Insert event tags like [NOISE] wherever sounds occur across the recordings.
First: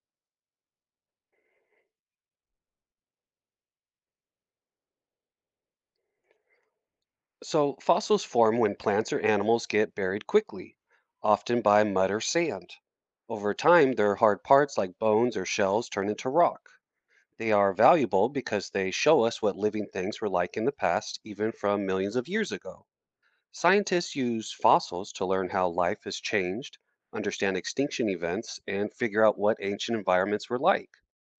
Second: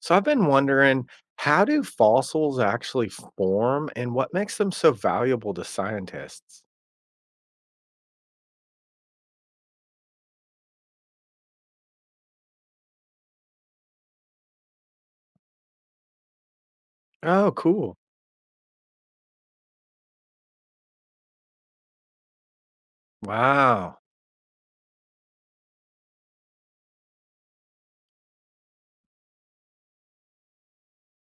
So I've been wondering, how do fossils actually form and what makes them so valuable to scientists? So, fossils form when plants or animals get buried quickly, often by mud or sand. Over time, their hard parts like bones or shells turn into rock. They Oh, are cool. valuable because they show us what living things were like in the past, even from millions of years ago. Wow. Scientists use fossils to learn how life has changed, understand extinction events, and figure out what ancient environments were like.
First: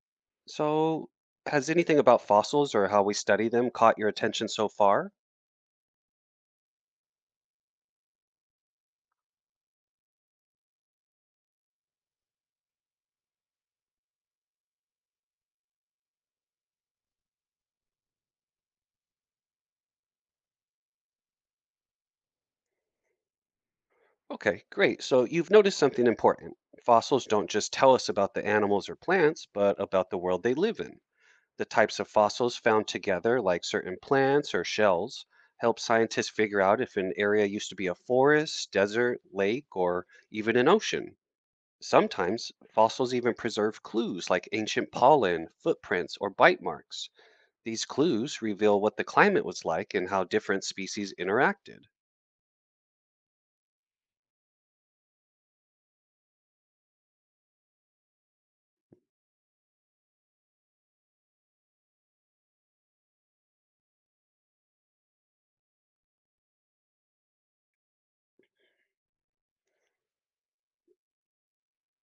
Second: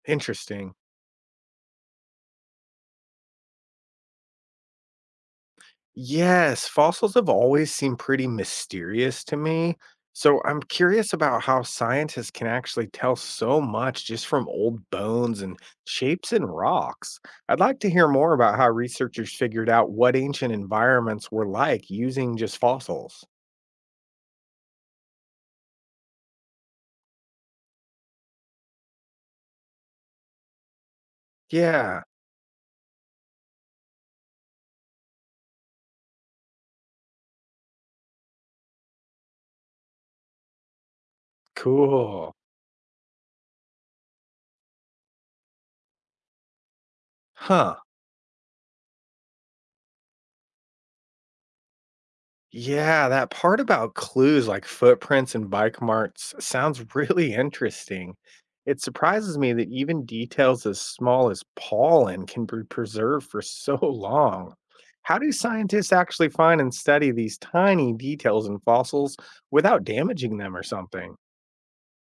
Interesting. So, has anything about fossils or how we study them caught your attention so far? Yes, fossils have always seemed pretty mysterious to me. So I'm curious about how scientists can actually tell so much just from old bones and shapes in rocks. I'd like to hear more about how researchers figured out what ancient environments were like using just fossils. Okay, great. So you've noticed something important. Fossils don't just tell us about the animals or plants, but about the world they live in. The types Yeah, of fossils found together, like certain plants or shells, help scientists figure out if an area used to be a forest, desert, lake, or even an ocean. cool. Sometimes fossils even preserve clues like ancient pollen, footprints, or bite marks. Huh. These clues reveal what the climate was like and how different species interacted. Yeah, that part about clues like footprints and bike marks sounds [LAUGHS] really interesting. It surprises me that even details as small as pollen can be preserved for so [LAUGHS] long. How do scientists actually find and study these tiny details in fossils without damaging them or something?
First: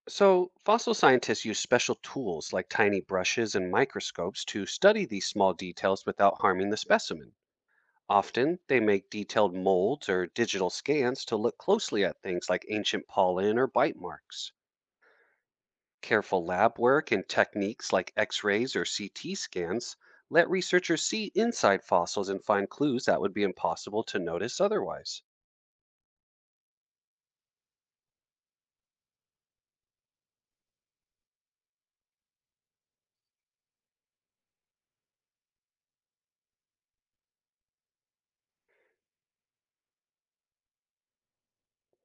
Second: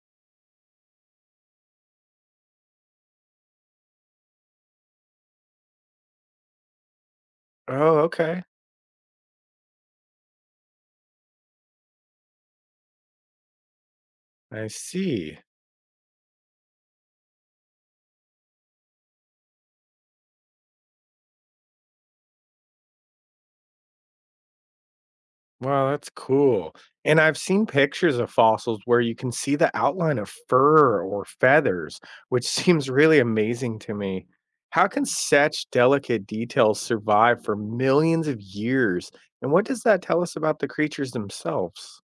So, fossil scientists use special tools like tiny brushes and microscopes to study these small details without harming the specimen. Oh, okay. Often, they make detailed molds or digital scans to look closely at things like ancient pollen or bite marks. I see. Careful lab work and techniques like X rays or CT scans let researchers see inside fossils and find clues that would be impossible to notice otherwise. Wow, that's cool. And I've seen pictures of fossils where you can see the outline of fur or feathers, which [LAUGHS] seems really amazing to me. How can such delicate details survive for millions of years? And what does that tell us about the creatures themselves?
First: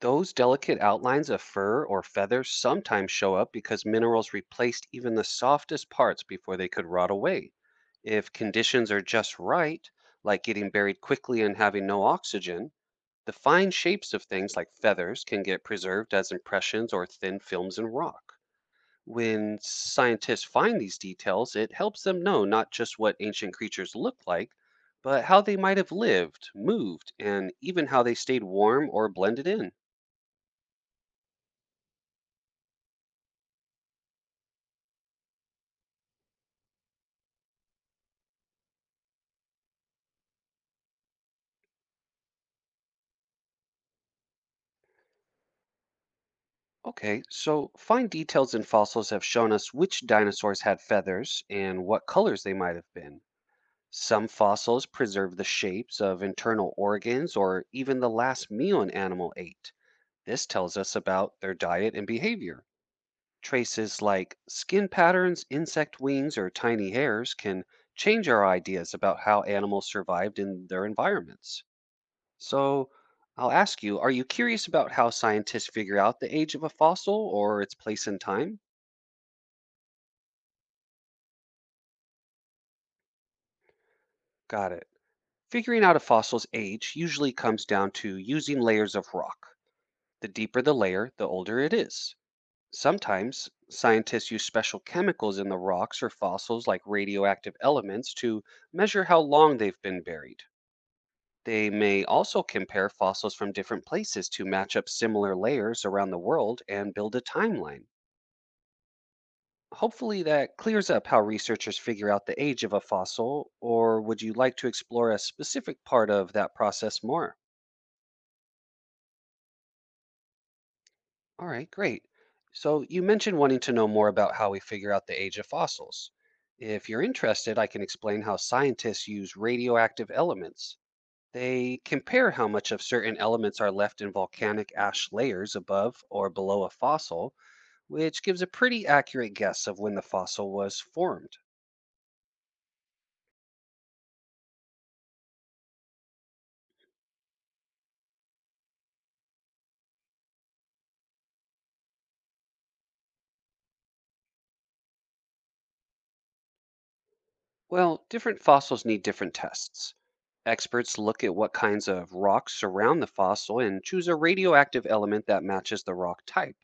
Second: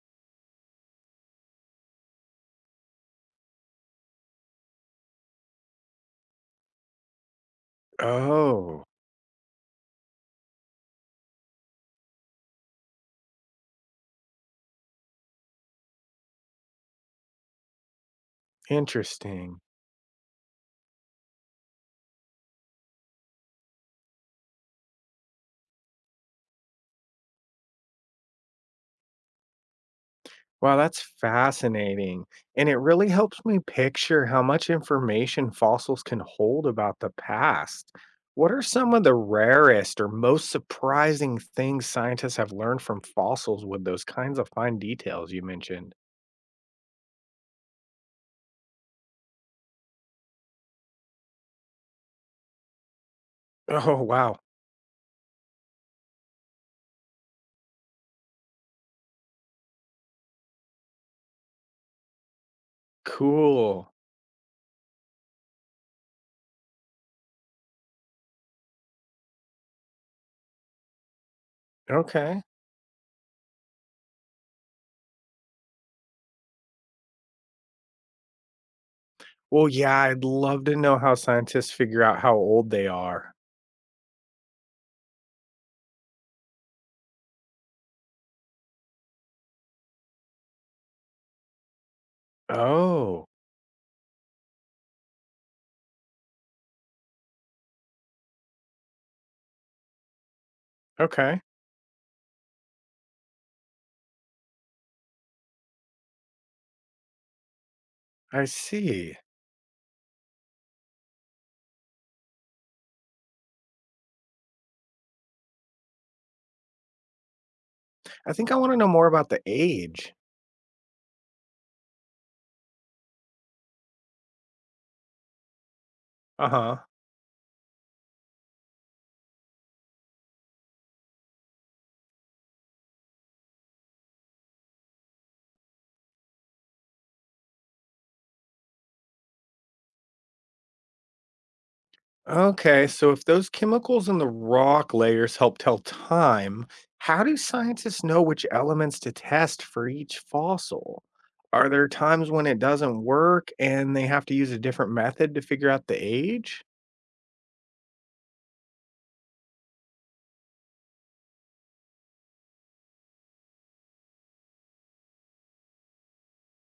Those delicate outlines of fur or feathers sometimes show up because minerals replaced even the softest parts before they could rot away. If Oh, conditions are just right, like getting buried quickly and having no oxygen, the fine shapes of things like feathers can get preserved as impressions or thin films in rock. When interesting. scientists find these details, it helps them know not just what ancient creatures looked like, but how they might have lived, moved, and even how they stayed warm or blended in. Wow, that's fascinating. And it really helps me picture how much information fossils can hold about the past. What are some of the rarest or most surprising things scientists have learned from fossils with those kinds of fine details you mentioned? Okay, so fine details in fossils have shown us which dinosaurs had feathers and what colors they might have been. Oh, Some wow. fossils preserve the shapes of internal organs or even the last meal an animal ate. This tells us about their diet and behavior. Cool. Traces like skin patterns, insect wings, or tiny hairs can change our ideas about how animals survived in their environments. Okay. So I'll ask you, are you curious about how scientists figure out the age of a fossil or its place in time? Well, yeah, I'd love to know how scientists figure out how old they are. Got it. Figuring out a fossil's age usually comes down to using layers of rock. The deeper the layer, the older it is. Oh, Sometimes scientists use special chemicals in the rocks or fossils, like radioactive elements, to measure how long they've been buried. okay. They may also compare fossils from different places to match up similar layers around the world and build a timeline. I see. Hopefully, that clears up how researchers figure out the age of a fossil, or would you like to explore a specific part of that process more? I think I want to know more about the age. All right, great. So, you mentioned wanting to know more about how we figure out the age of fossils. Uh huh. If you're interested, I can explain how scientists use radioactive elements. They compare how much of certain elements are left in volcanic ash layers above or below a fossil, which gives a pretty accurate guess of when the fossil was formed. Okay, so if those chemicals in the rock layers help tell time, how do scientists know which elements to test for each fossil? Are there times when it doesn't work and they have to use a different method to figure out the age? Well, different fossils need different tests. Experts look at what kinds of rocks surround the fossil and choose a radioactive element that matches the rock type,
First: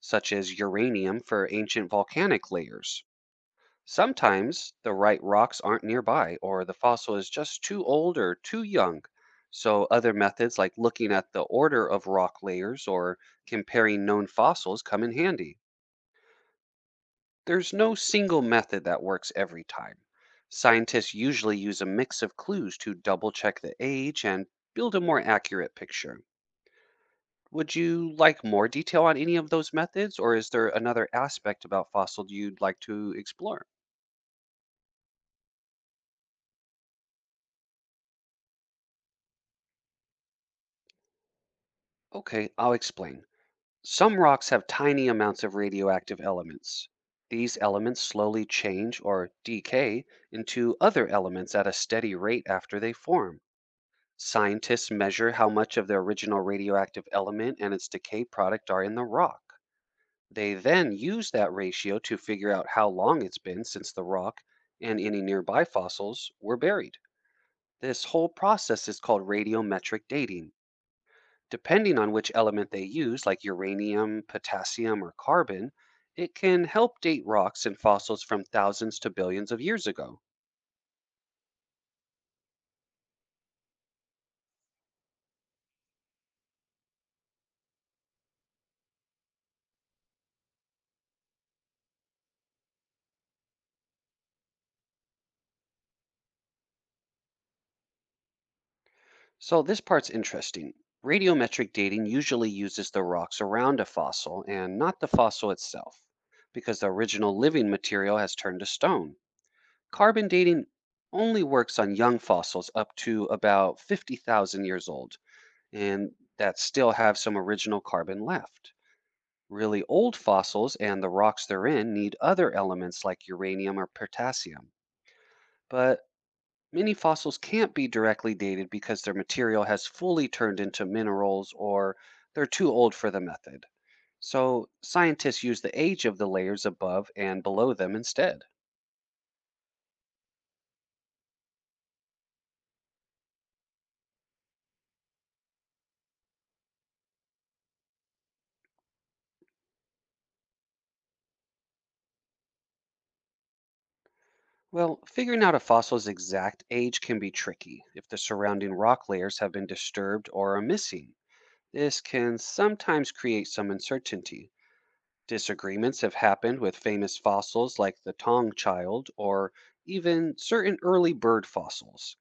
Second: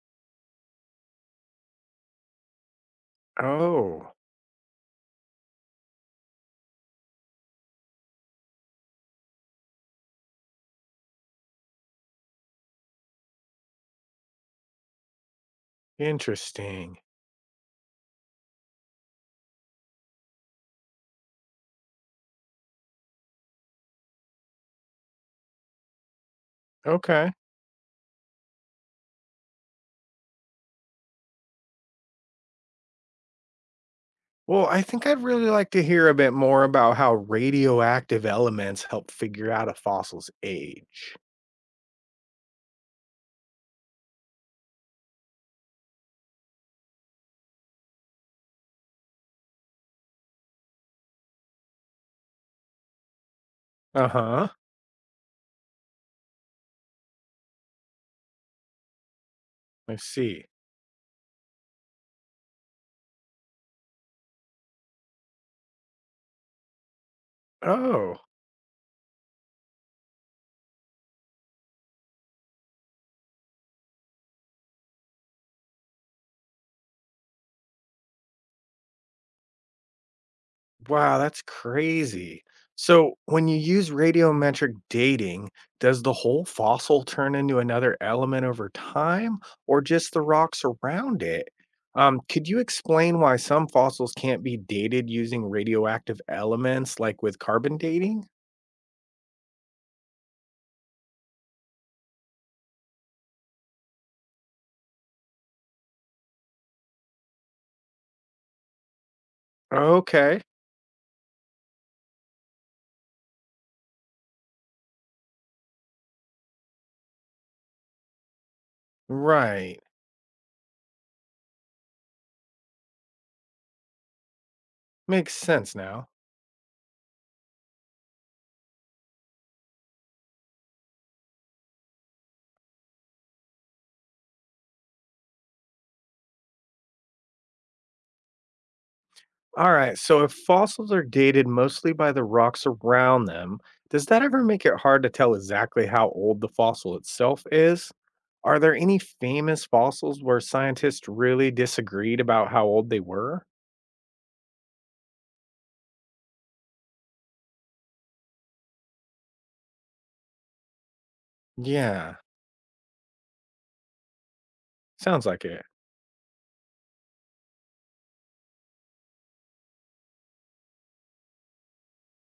such as uranium for ancient volcanic layers. Oh, Sometimes the right rocks aren't nearby, or the fossil is just too old or too young. So, other methods like looking at the order of rock layers or comparing known fossils come in handy. interesting. There's no single method that works every time. Scientists usually use a mix of clues to double check the age and build a more accurate picture. Okay. Would you like more detail on any of those methods, or is there another aspect about fossils you'd like to explore? Well, I think I'd really like to hear a bit more about how radioactive elements help figure out a fossil's age. Okay, I'll explain. Some rocks have tiny amounts of radioactive elements. These elements slowly change or decay into other elements at a steady rate after they form. Uh huh. Scientists measure how much of the original radioactive element and its decay product are in the rock. I see. They then use that ratio to figure out how long it's been since the rock and any nearby fossils were buried. This Oh, whole process is called radiometric dating. Depending on which element they use, like uranium, potassium, or carbon, it can help date rocks and fossils from thousands to billions of years ago. wow, that's crazy. So, when you use radiometric dating, does the whole fossil turn into another element over time or just the rocks around it? Could you explain why some fossils can't be dated using radioactive elements like with carbon dating? So this part's interesting. Radiometric dating usually uses the rocks around a fossil and not the fossil itself, because the original living material has turned to stone. Carbon Okay, dating only works on young fossils up to about 50,000 years old, and that still have some original carbon left. right. Really old fossils and the rocks they're in need other elements like uranium or potassium. Makes sense now. But Many fossils can't be directly dated because their material has fully turned into minerals or they're too old for the method. So, scientists use the age of the layers above and below them instead. All right, so if fossils are dated mostly by the rocks around them, does that ever make it hard to tell exactly how old the fossil itself is? Are there any famous fossils where scientists really disagreed about how old they were? Well, figuring out a fossil's exact age can be tricky if the surrounding rock layers have been disturbed or are missing. This Yeah, can sometimes create some uncertainty. sounds like it. Disagreements have happened with famous fossils like the Tong child or even certain early bird fossils.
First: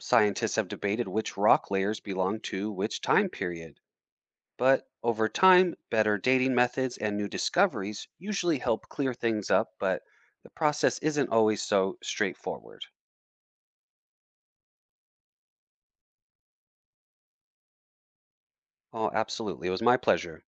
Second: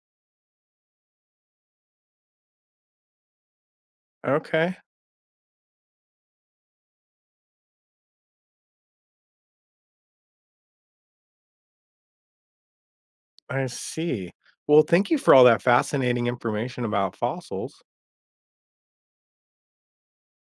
Scientists have debated which rock layers belong to which time period, Okay, but over time, better dating methods and new discoveries usually help clear things up, but the process isn't always so straightforward. I see. Well, thank you for all that fascinating information about fossils. Oh, absolutely. It was my pleasure.